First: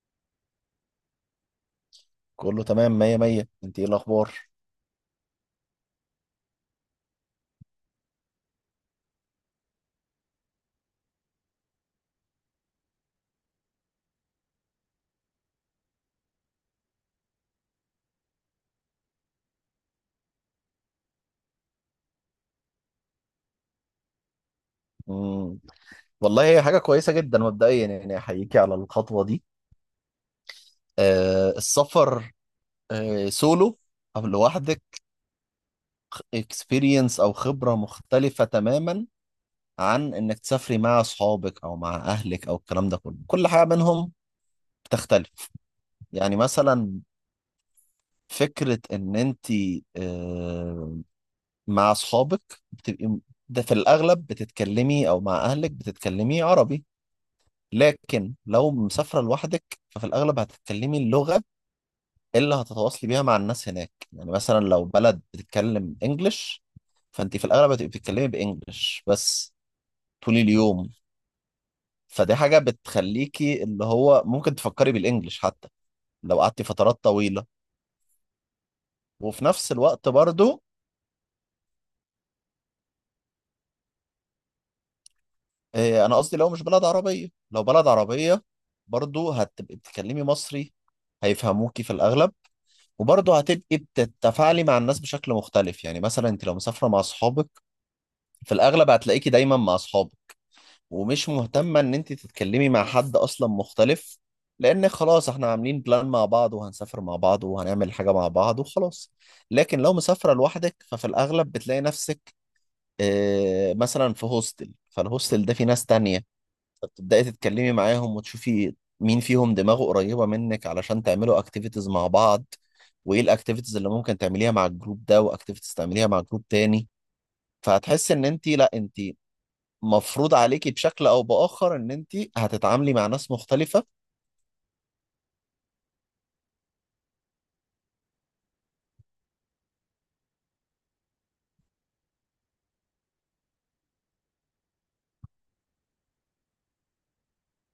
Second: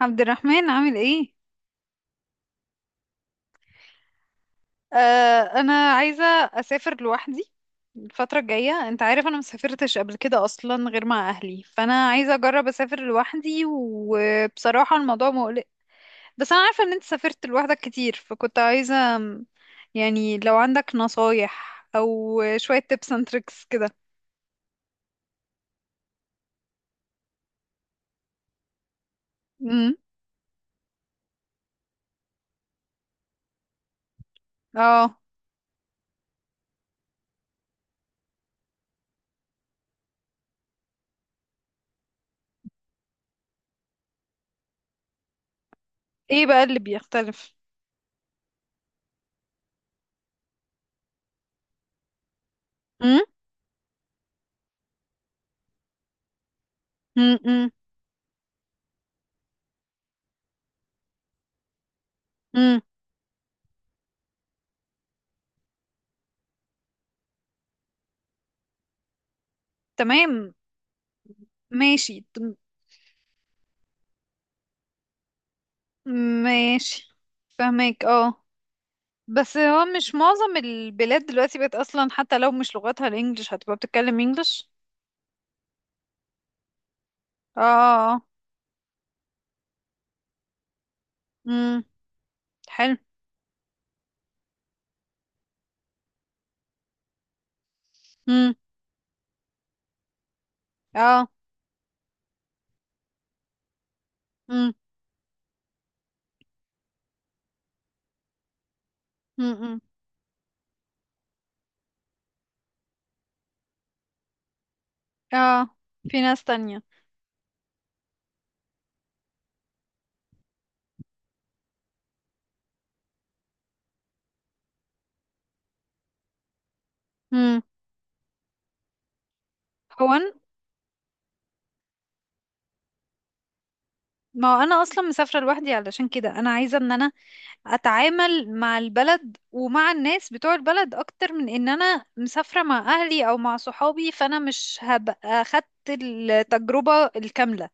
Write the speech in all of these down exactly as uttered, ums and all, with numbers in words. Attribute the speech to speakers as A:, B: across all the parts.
A: عبد الرحمن، عامل ايه؟
B: كله تمام مية مية، انت ايه الاخبار؟
A: آه، انا عايزه اسافر لوحدي الفتره الجايه. انت عارف انا مسافرتش قبل كده اصلا غير مع اهلي، فانا عايزه اجرب اسافر لوحدي، وبصراحه الموضوع مقلق. بس انا عارفه ان انت سافرت لوحدك كتير، فكنت عايزه يعني لو عندك نصايح او شويه tips and tricks كده.
B: مم. والله هي حاجة كويسة جدا، مبدئيا يعني احييكي على الخطوة دي.
A: امم.
B: آه السفر، آه سولو او لوحدك،
A: اه.
B: اكسبيرينس او خبرة مختلفة تماما عن انك تسافري مع اصحابك او مع اهلك او الكلام ده كله. كل حاجة منهم بتختلف. يعني
A: ايه بقى اللي
B: مثلا
A: بيختلف؟
B: فكرة ان انت آه مع اصحابك بتبقي،
A: امم.
B: ده في الاغلب بتتكلمي، او مع اهلك بتتكلمي عربي.
A: امم.
B: لكن لو مسافرة لوحدك ففي الأغلب هتتكلمي اللغة اللي
A: امم.
B: هتتواصلي بيها مع الناس هناك. يعني مثلا لو بلد بتتكلم إنجلش فأنت في الأغلب هتبقي بتتكلمي بإنجلش بس طول
A: تمام.
B: اليوم.
A: ماشي
B: فدي
A: تم-
B: حاجة بتخليكي اللي هو ممكن تفكري بالإنجلش حتى لو قعدتي فترات
A: ماشي.
B: طويلة.
A: فهمك، اه.
B: وفي
A: بس
B: نفس
A: هو
B: الوقت
A: مش معظم
B: برضو،
A: البلاد دلوقتي بقت اصلا حتى لو مش لغتها الانجليش هتبقى بتتكلم انجليش؟
B: آه، أنا قصدي لو مش بلد عربية،
A: اه،
B: لو بلد
A: اه، اه.
B: عربية برضو هتبقي بتتكلمي مصري هيفهموكي
A: امم،
B: في الأغلب.
A: حلو.
B: وبرضه هتبقي بتتفاعلي مع الناس بشكل مختلف. يعني مثلا انت لو مسافره مع اصحابك في
A: امم.
B: الاغلب هتلاقيكي دايما مع اصحابك
A: اه.
B: ومش مهتمه ان انت تتكلمي مع حد اصلا مختلف،
A: امم.
B: لان خلاص احنا عاملين بلان مع بعض وهنسافر مع بعض وهنعمل حاجه مع بعض وخلاص.
A: امم.
B: لكن لو مسافره لوحدك ففي الاغلب بتلاقي نفسك، اه مثلا في هوستل، فالهوستل ده فيه
A: اه،
B: ناس
A: في
B: تانية،
A: ناس تانية.
B: فبتبدأي تتكلمي معاهم وتشوفي مين فيهم دماغه قريبة منك علشان تعملوا اكتيفيتيز مع بعض. وايه الاكتيفيتيز اللي ممكن تعمليها مع الجروب ده، واكتيفيتيز تعمليها مع جروب تاني.
A: امم.
B: فهتحس ان انت، لا انت
A: هو أنا-
B: مفروض عليكي بشكل او باخر ان انت هتتعاملي مع ناس مختلفة.
A: ما هو انا اصلا مسافرة لوحدي، علشان كده انا عايزة ان انا اتعامل مع البلد ومع الناس بتوع البلد اكتر من ان انا مسافرة مع اهلي او مع صحابي، فانا مش هبقى خدت التجربة الكاملة.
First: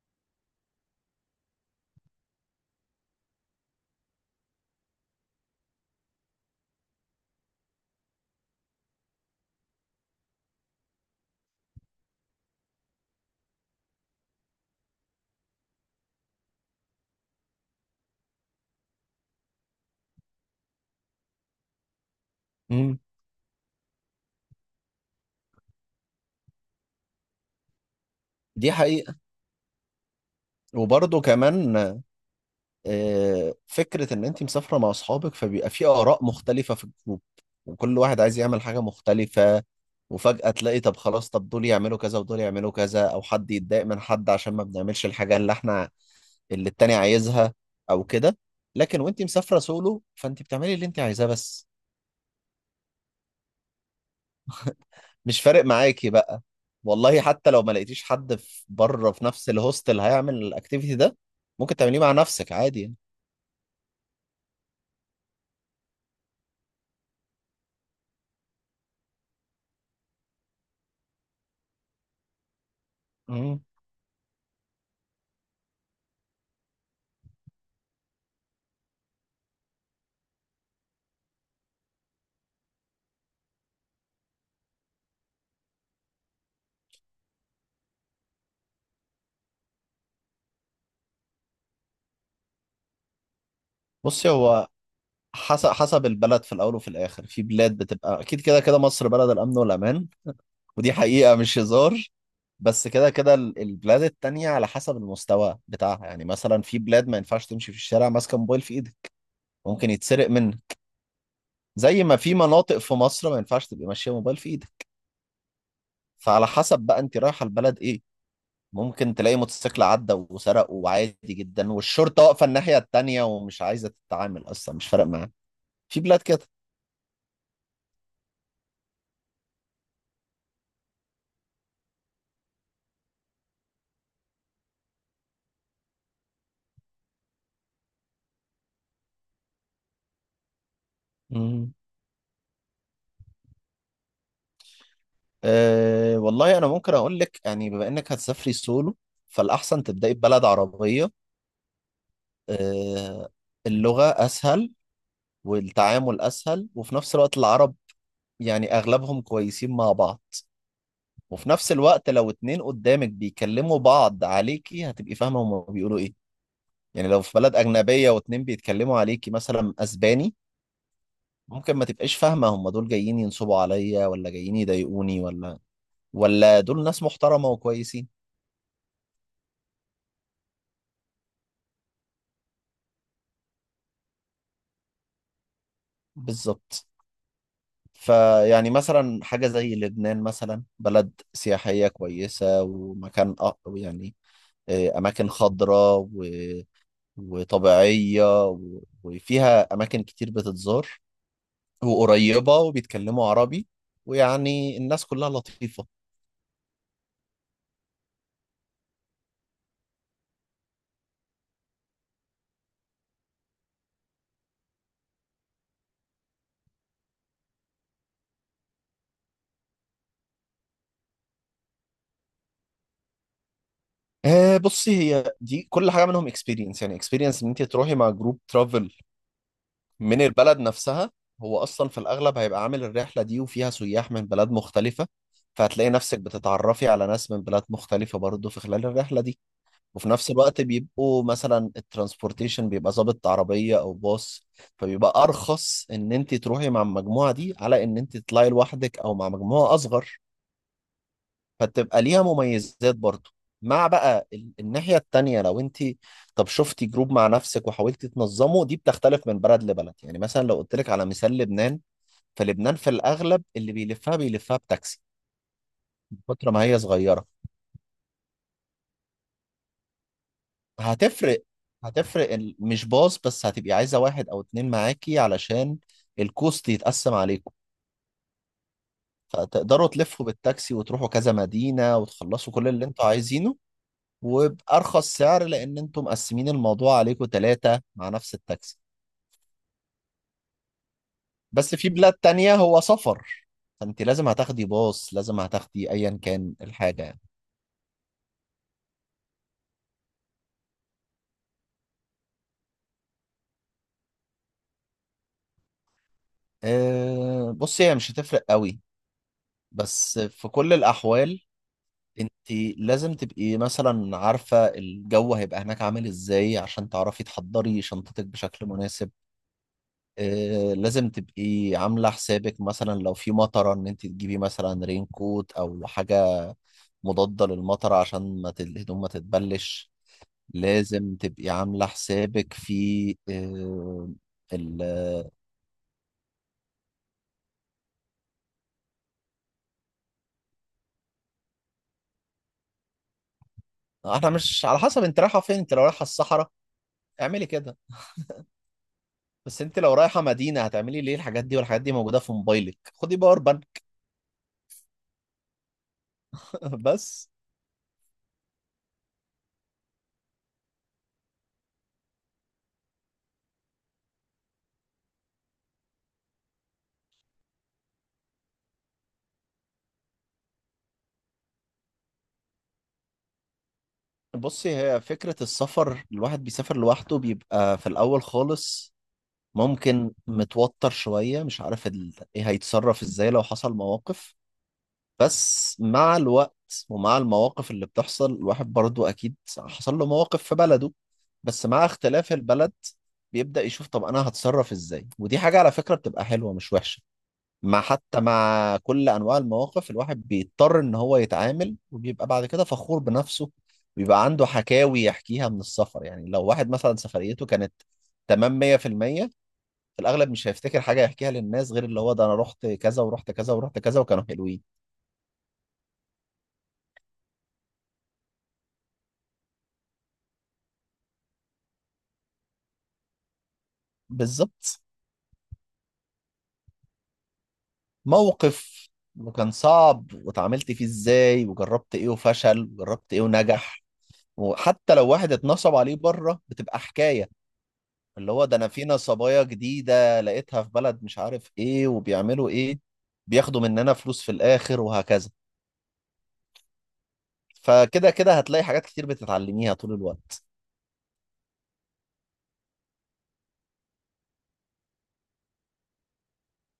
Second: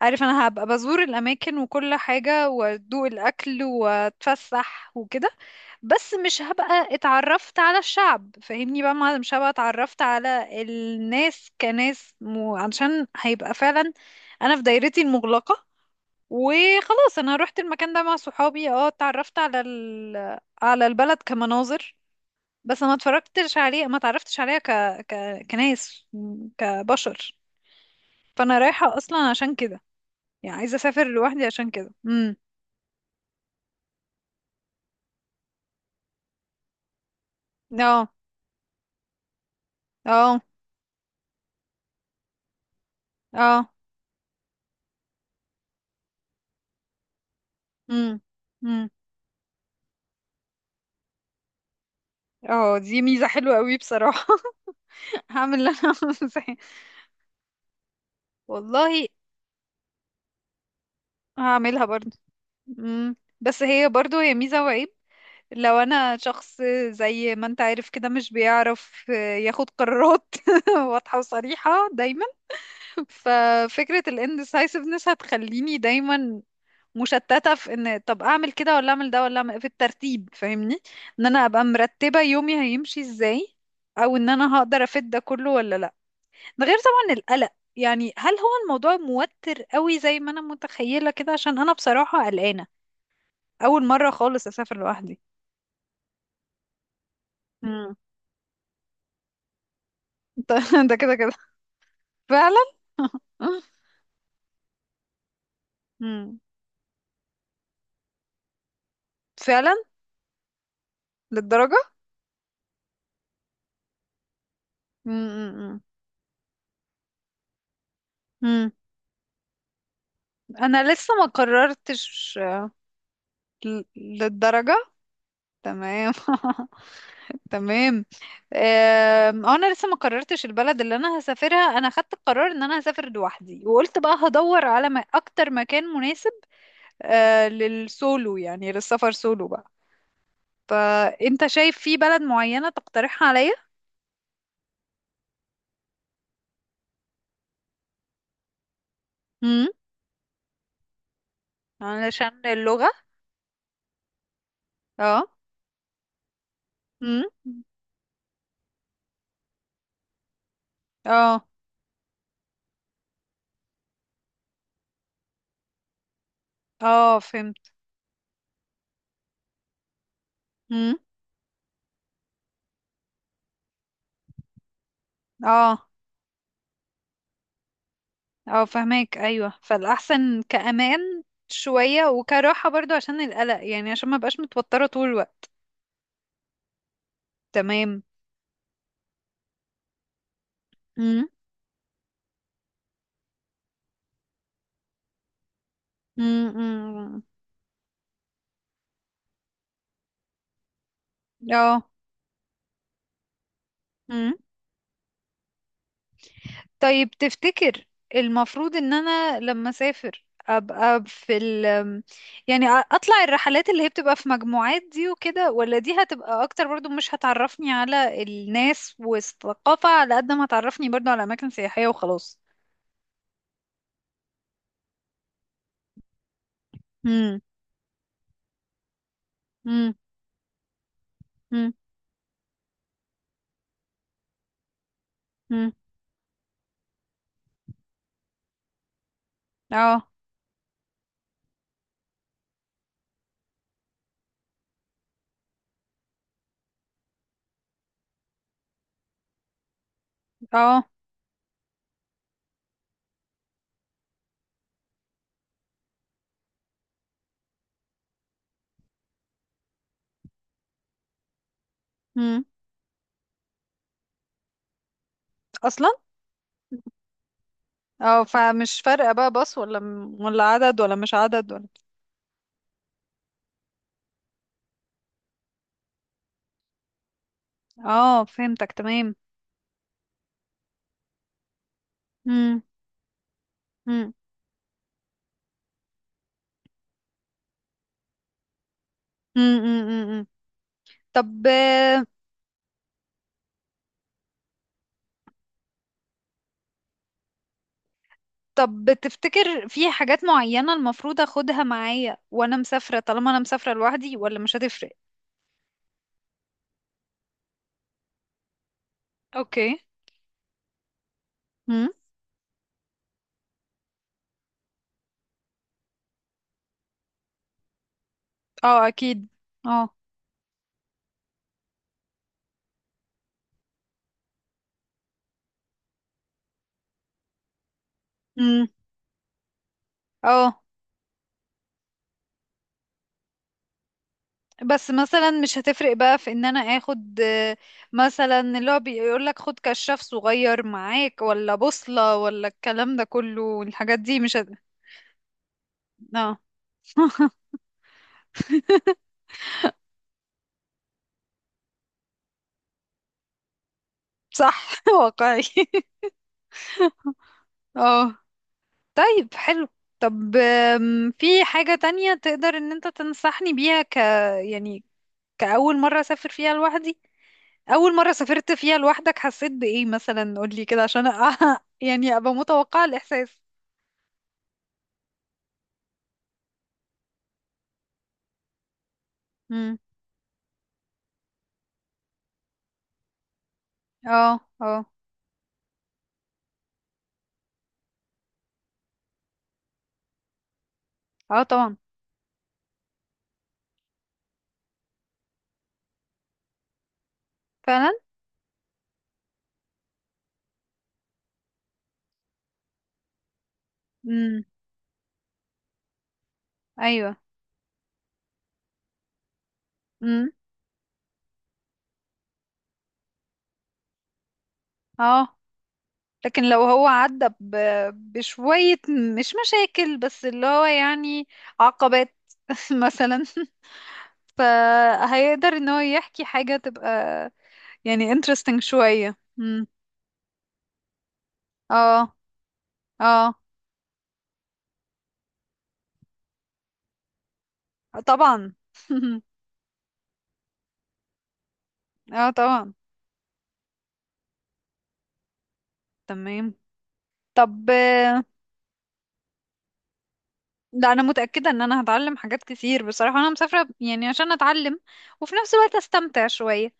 A: عارف، انا هبقى بزور الاماكن وكل حاجة وادوق الاكل واتفسح وكده، بس مش هبقى اتعرفت على الشعب. فاهمني بقى، ما مش هبقى اتعرفت على الناس كناس، مو عشان هيبقى فعلا انا في دايرتي المغلقة وخلاص. انا روحت المكان ده مع صحابي، اه، اتعرفت على ال... على البلد كمناظر، بس ما
B: مم.
A: اتفرجتش عليه، ما اتعرفتش عليها ك... ك... كناس، كبشر. فانا
B: دي
A: رايحة
B: حقيقة.
A: اصلا عشان كده، يعني عايزة اسافر
B: وبرضه
A: لوحدي عشان كده.
B: كمان
A: امم.
B: آه، فكرة إن أنت مسافرة مع أصحابك فبيبقى في آراء مختلفة في الجروب وكل
A: اه،
B: واحد عايز يعمل حاجة مختلفة.
A: اه.
B: وفجأة تلاقي، طب خلاص، طب دول يعملوا كذا ودول يعملوا كذا، أو حد
A: اه.
B: يتضايق من حد عشان ما بنعملش الحاجة اللي إحنا، اللي التاني عايزها، أو
A: امم.
B: كده.
A: امم.
B: لكن وأنت مسافرة سولو فأنت بتعملي اللي أنت عايزاه بس.
A: اه، دي ميزة حلوة قوي بصراحة.
B: مش
A: هعمل
B: فارق
A: اللي انا
B: معاكي بقى.
A: عاوزاه.
B: والله حتى لو ما لقيتيش حد في
A: والله
B: بره في نفس الهوستل هيعمل الأكتيفيتي ده، ممكن
A: هعملها
B: تعمليه
A: برضو.
B: مع نفسك عادي يعني.
A: امم، بس هي برضو هي ميزة وعيب. لو انا شخص زي ما انت عارف كده مش بيعرف ياخد قرارات واضحة وصريحة دايما،
B: مم.
A: ففكرة ال indecisiveness هتخليني دايما مشتتة في ان طب اعمل كده ولا اعمل ده ولا اعمل في الترتيب. فاهمني، ان انا ابقى مرتبة يومي هيمشي ازاي، او ان انا هقدر افيد ده كله ولا لا. ده غير طبعا القلق، يعني هل هو الموضوع موتر قوي زي ما انا متخيلة كده؟ عشان انا بصراحة قلقانة، اول مرة
B: بصي
A: خالص
B: هو
A: اسافر لوحدي.
B: حسب حسب البلد، في الاول وفي الاخر في بلاد
A: امم.
B: بتبقى اكيد كده كده، مصر بلد الامن والامان، ودي
A: ده كده كده.
B: حقيقه مش هزار.
A: فعلا.
B: بس كده كده ال- البلاد التانية على حسب المستوى بتاعها. يعني
A: مم.
B: مثلا في بلاد ما ينفعش تمشي في الشارع ماسكه موبايل في ايدك،
A: فعلا.
B: ممكن يتسرق منك،
A: للدرجة؟
B: زي ما في مناطق في مصر ما ينفعش تبقى ماشيه موبايل في ايدك.
A: مم. مم.
B: فعلى حسب بقى انت رايحه البلد ايه.
A: مم.
B: ممكن تلاقي موتوسيكل عدى وسرقه
A: انا لسه ما
B: وعادي جدا والشرطه
A: قررتش.
B: واقفه الناحيه التانية ومش
A: ل-
B: عايزه تتعامل اصلا،
A: للدرجة؟
B: مش فارق معاها. في
A: تمام.
B: بلاد
A: تمام. آم، آه، انا لسه ما قررتش البلد اللي انا هسافرها. انا خدت القرار ان انا هسافر لوحدي، وقلت بقى هدور على ما اكتر مكان مناسب آه، للسولو، يعني للسفر سولو بقى. فانت
B: كده.
A: شايف في بلد معينة تقترحها عليا؟
B: أه والله انا ممكن اقول لك، يعني بما انك هتسافري سولو
A: امم،
B: فالاحسن تبداي ببلد عربيه.
A: علشان اللغة.
B: أه، اللغه اسهل
A: اه.
B: والتعامل اسهل، وفي نفس
A: امم.
B: الوقت العرب يعني اغلبهم كويسين مع بعض.
A: اه.
B: وفي نفس الوقت لو اتنين قدامك بيكلموا بعض عليكي هتبقي فاهمه هما بيقولوا ايه. يعني
A: اه،
B: لو في بلد
A: فهمت.
B: اجنبيه واتنين بيتكلموا عليكي مثلا اسباني،
A: امم.
B: ممكن ما تبقاش فاهمه هما دول جايين ينصبوا عليا، ولا جايين يضايقوني، ولا
A: اه.
B: ولا دول ناس محترمه وكويسين.
A: اه، فهماك. ايوه، فالاحسن كامان شويه وكراحه برضو عشان القلق، يعني عشان ما بقاش متوتره طول الوقت.
B: بالظبط.
A: تمام.
B: فيعني مثلا حاجة زي لبنان مثلا، بلد
A: امم.
B: سياحية كويسة ومكان أ- يعني، آه، أماكن خضراء و-
A: امم.
B: وطبيعية و- وفيها أماكن كتير بتتزار
A: اه.
B: وقريبة وبيتكلموا عربي،
A: امم.
B: ويعني الناس كلها لطيفة.
A: طيب تفتكر المفروض ان انا لما اسافر ابقى في ال، يعني أ- اطلع الرحلات اللي هي بتبقى في مجموعات دي وكده، ولا دي هتبقى اكتر برضو مش هتعرفني على الناس والثقافه على قد ما هتعرفني برضو على اماكن سياحيه وخلاص؟
B: آه، بصي هي دي كل حاجة منهم اكسبيرينس. يعني
A: امم.
B: اكسبيرينس ان انت تروحي مع جروب ترافل
A: امم.
B: من البلد نفسها، هو اصلا في الاغلب هيبقى عامل الرحله دي وفيها سياح من بلاد مختلفه.
A: امم.
B: فهتلاقي نفسك بتتعرفي على ناس من بلاد مختلفه برضه في خلال الرحله دي.
A: اه.
B: وفي نفس الوقت بيبقوا مثلا الترانسبورتيشن بيبقى ظابط عربيه او باص، فبيبقى ارخص ان انت تروحي مع المجموعه دي على ان انت تطلعي لوحدك او مع مجموعه اصغر.
A: اه.
B: فتبقى ليها مميزات برضو. مع بقى ال- الناحية التانية لو انت، طب شفتي جروب مع نفسك وحاولتي تنظمه، دي بتختلف من بلد لبلد. يعني مثلا لو قلت لك على مثال لبنان،
A: امم،
B: فلبنان في الأغلب اللي بيلفها بيلفها بتاكسي
A: اصلا.
B: من كتر ما هي صغيرة.
A: اه، فمش فارقة بقى باص ولا م- ولا عدد ولا مش
B: هتفرق،
A: عدد ولا.
B: هتفرق ال- مش باص بس، هتبقي عايزة واحد أو اتنين معاكي علشان الكوست يتقسم عليكم.
A: اه، فهمتك. تمام.
B: فتقدروا تلفوا بالتاكسي وتروحوا كذا مدينة وتخلصوا
A: امم.
B: كل اللي انتوا عايزينه،
A: امم.
B: وبأرخص سعر لأن أنتم مقسمين الموضوع عليكم ثلاثة مع نفس التاكسي.
A: امم. امم. أمم. طب.
B: بس في بلاد تانية هو سفر، فأنت لازم هتاخدي باص، لازم هتاخدي أيا كان الحاجة يعني.
A: طب تفتكر في حاجات معينة المفروض اخدها معايا وانا مسافرة، طالما انا مسافرة لوحدي، ولا مش هتفرق؟
B: أه، بصي هي مش هتفرق قوي،
A: اوكي.
B: بس في كل الأحوال
A: امم.
B: أنت لازم تبقي مثلا عارفة الجو هيبقى هناك عامل إزاي عشان تعرفي تحضري شنطتك بشكل
A: اه،
B: مناسب.
A: اكيد. اه.
B: أه لازم تبقي عاملة حسابك مثلا لو في مطرة، إن أنت تجيبي مثلا رين كوت أو حاجة مضادة للمطر عشان ما ت-
A: امم.
B: الهدوم ما تتبلش.
A: اه،
B: لازم تبقي عاملة حسابك في آه، ال
A: بس مثلا مش هتفرق بقى في ان انا اخد آه، مثلا اللي هو بيقول لك خد كشاف صغير معاك ولا بوصلة، ولا الكلام ده كله، والحاجات
B: آه،
A: دي
B: احنا
A: مش هت...
B: مش، على حسب انت رايحة فين. انت لو رايحة
A: اه.
B: الصحراء اعملي كده، بس انت لو رايحة مدينة هتعملي ليه الحاجات دي؟ والحاجات دي موجودة في موبايلك، خدي باور بانك.
A: صح. واقعي.
B: بس
A: اه. طيب حلو. طب آم، في حاجة تانية تقدر ان انت تنصحني بيها ك، يعني كأول مرة اسافر فيها لوحدي؟ اول مرة سافرت فيها لوحدك حسيت بإيه مثلا؟ قولي كده عشان أ- يعني ابقى متوقعة الاحساس.
B: بصي، هي فكرة السفر، الواحد بيسافر لوحده بيبقى في الأول خالص
A: امم.
B: ممكن متوتر شوية، مش عارف ال... ايه هيتصرف ازاي لو حصل مواقف.
A: اه، اه،
B: بس مع الوقت ومع المواقف اللي بتحصل الواحد برضو أكيد حصل له مواقف في بلده،
A: اه،
B: بس
A: طبعا.
B: مع اختلاف البلد بيبدأ يشوف طب أنا هتصرف إزاي. ودي حاجة على فكرة بتبقى حلوة مش وحشة. مع
A: فعلا.
B: حتى مع كل أنواع المواقف الواحد بيضطر إن هو يتعامل، وبيبقى بعد كده فخور بنفسه. بيبقى
A: امم.
B: عنده حكاوي يحكيها من السفر. يعني لو واحد مثلا
A: ايوه.
B: سفريته كانت تمام مية في المية في المية، في الأغلب
A: امم.
B: مش هيفتكر حاجة يحكيها للناس غير اللي هو ده أنا رحت كذا ورحت كذا ورحت كذا وكانوا حلوين.
A: اه، لكن لو هو عدى ب... بشوية مش مشاكل، بس اللي هو يعني عقبات، مثلا،
B: بالظبط.
A: فهيقدر ان هو يحكي حاجة تبقى يعني interesting
B: موقف
A: شوية.
B: كان
A: امم.
B: صعب واتعاملت فيه ازاي، وجربت ايه
A: اه.
B: وفشل وجربت ايه
A: اه،
B: ونجح. وحتى لو واحد اتنصب عليه بره بتبقى حكاية، اللي هو
A: طبعا.
B: ده انا في نصبايا جديدة لقيتها في بلد، مش عارف ايه
A: اه،
B: وبيعملوا
A: طبعا.
B: ايه، بياخدوا مننا فلوس في الاخر وهكذا.
A: تمام. طب.
B: فكده كده هتلاقي حاجات كتير بتتعلميها طول الوقت.
A: لا، انا متأكدة ان انا هتعلم حاجات كتير بصراحة. انا مسافرة يعني عشان اتعلم، وفي نفس الوقت استمتع شوية.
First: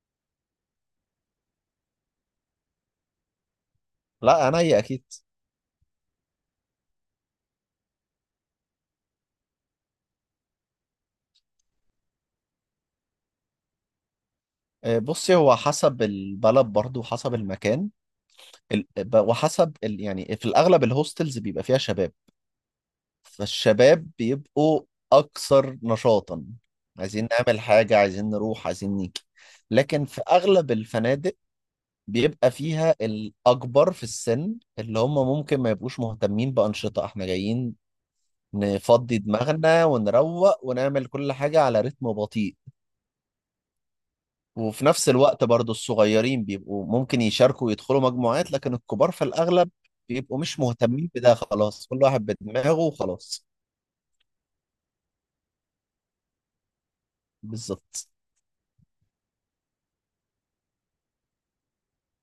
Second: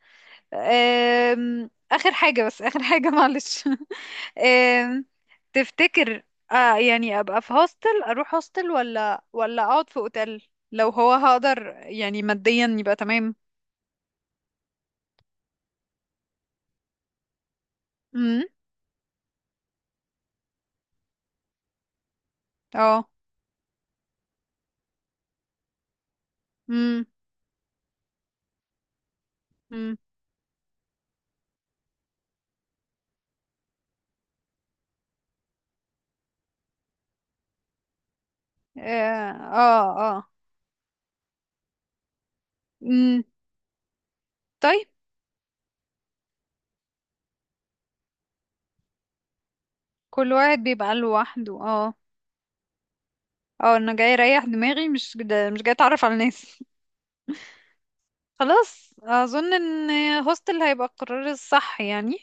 A: أم، آخر حاجة، بس آخر حاجة، معلش.
B: لا انا هي
A: أم،
B: اكيد.
A: تفتكر آه يعني أبقى في هوستل، أروح هوستل، ولا ولا أقعد في أوتيل لو هو هقدر يعني ماديا يبقى تمام؟
B: آه، بصي هو حسب البلد برضو وحسب المكان
A: امم.
B: ال- ب- وحسب ال... يعني، في الاغلب الهوستلز بيبقى فيها شباب،
A: اه.
B: فالشباب بيبقوا أكثر نشاطا،
A: امم.
B: عايزين نعمل حاجة، عايزين نروح، عايزين نيجي.
A: امم.
B: لكن في أغلب الفنادق بيبقى فيها الأكبر في السن اللي هم ممكن ما يبقوش مهتمين بأنشطة، احنا جايين نفضي
A: اه. اه.
B: دماغنا
A: آه.
B: ونروق ونعمل كل حاجة على رتم بطيء.
A: امم.
B: وفي
A: طيب.
B: نفس الوقت برضو الصغيرين بيبقوا ممكن يشاركوا ويدخلوا مجموعات، لكن الكبار في الأغلب
A: كل
B: بيبقوا
A: واحد
B: مش
A: بيبقى
B: مهتمين بده،
A: لوحده،
B: خلاص
A: اه.
B: كل واحد بدماغه وخلاص.
A: اه، انا جاي اريح دماغي، مش جد- مش جاي اتعرف على الناس.
B: بالظبط.
A: خلاص، اظن ان هوستل هيبقى القرار الصح يعني.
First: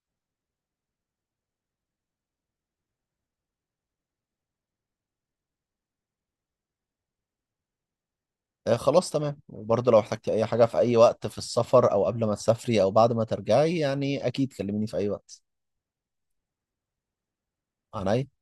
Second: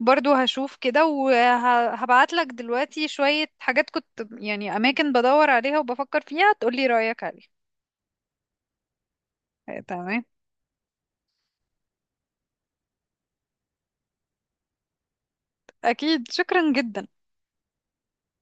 A: برضو هشوف كده وهبعت لك دلوقتي شوية حاجات كنت يعني اماكن بدور عليها وبفكر فيها، تقولي رأيك عليها.
B: آه، خلاص تمام.
A: آه،
B: وبرضه لو
A: تمام.
B: احتجتي اي حاجة في اي وقت في السفر او قبل ما تسافري او بعد ما ترجعي يعني اكيد كلميني في اي وقت.
A: اكيد، شكرا جدا.
B: عنيا.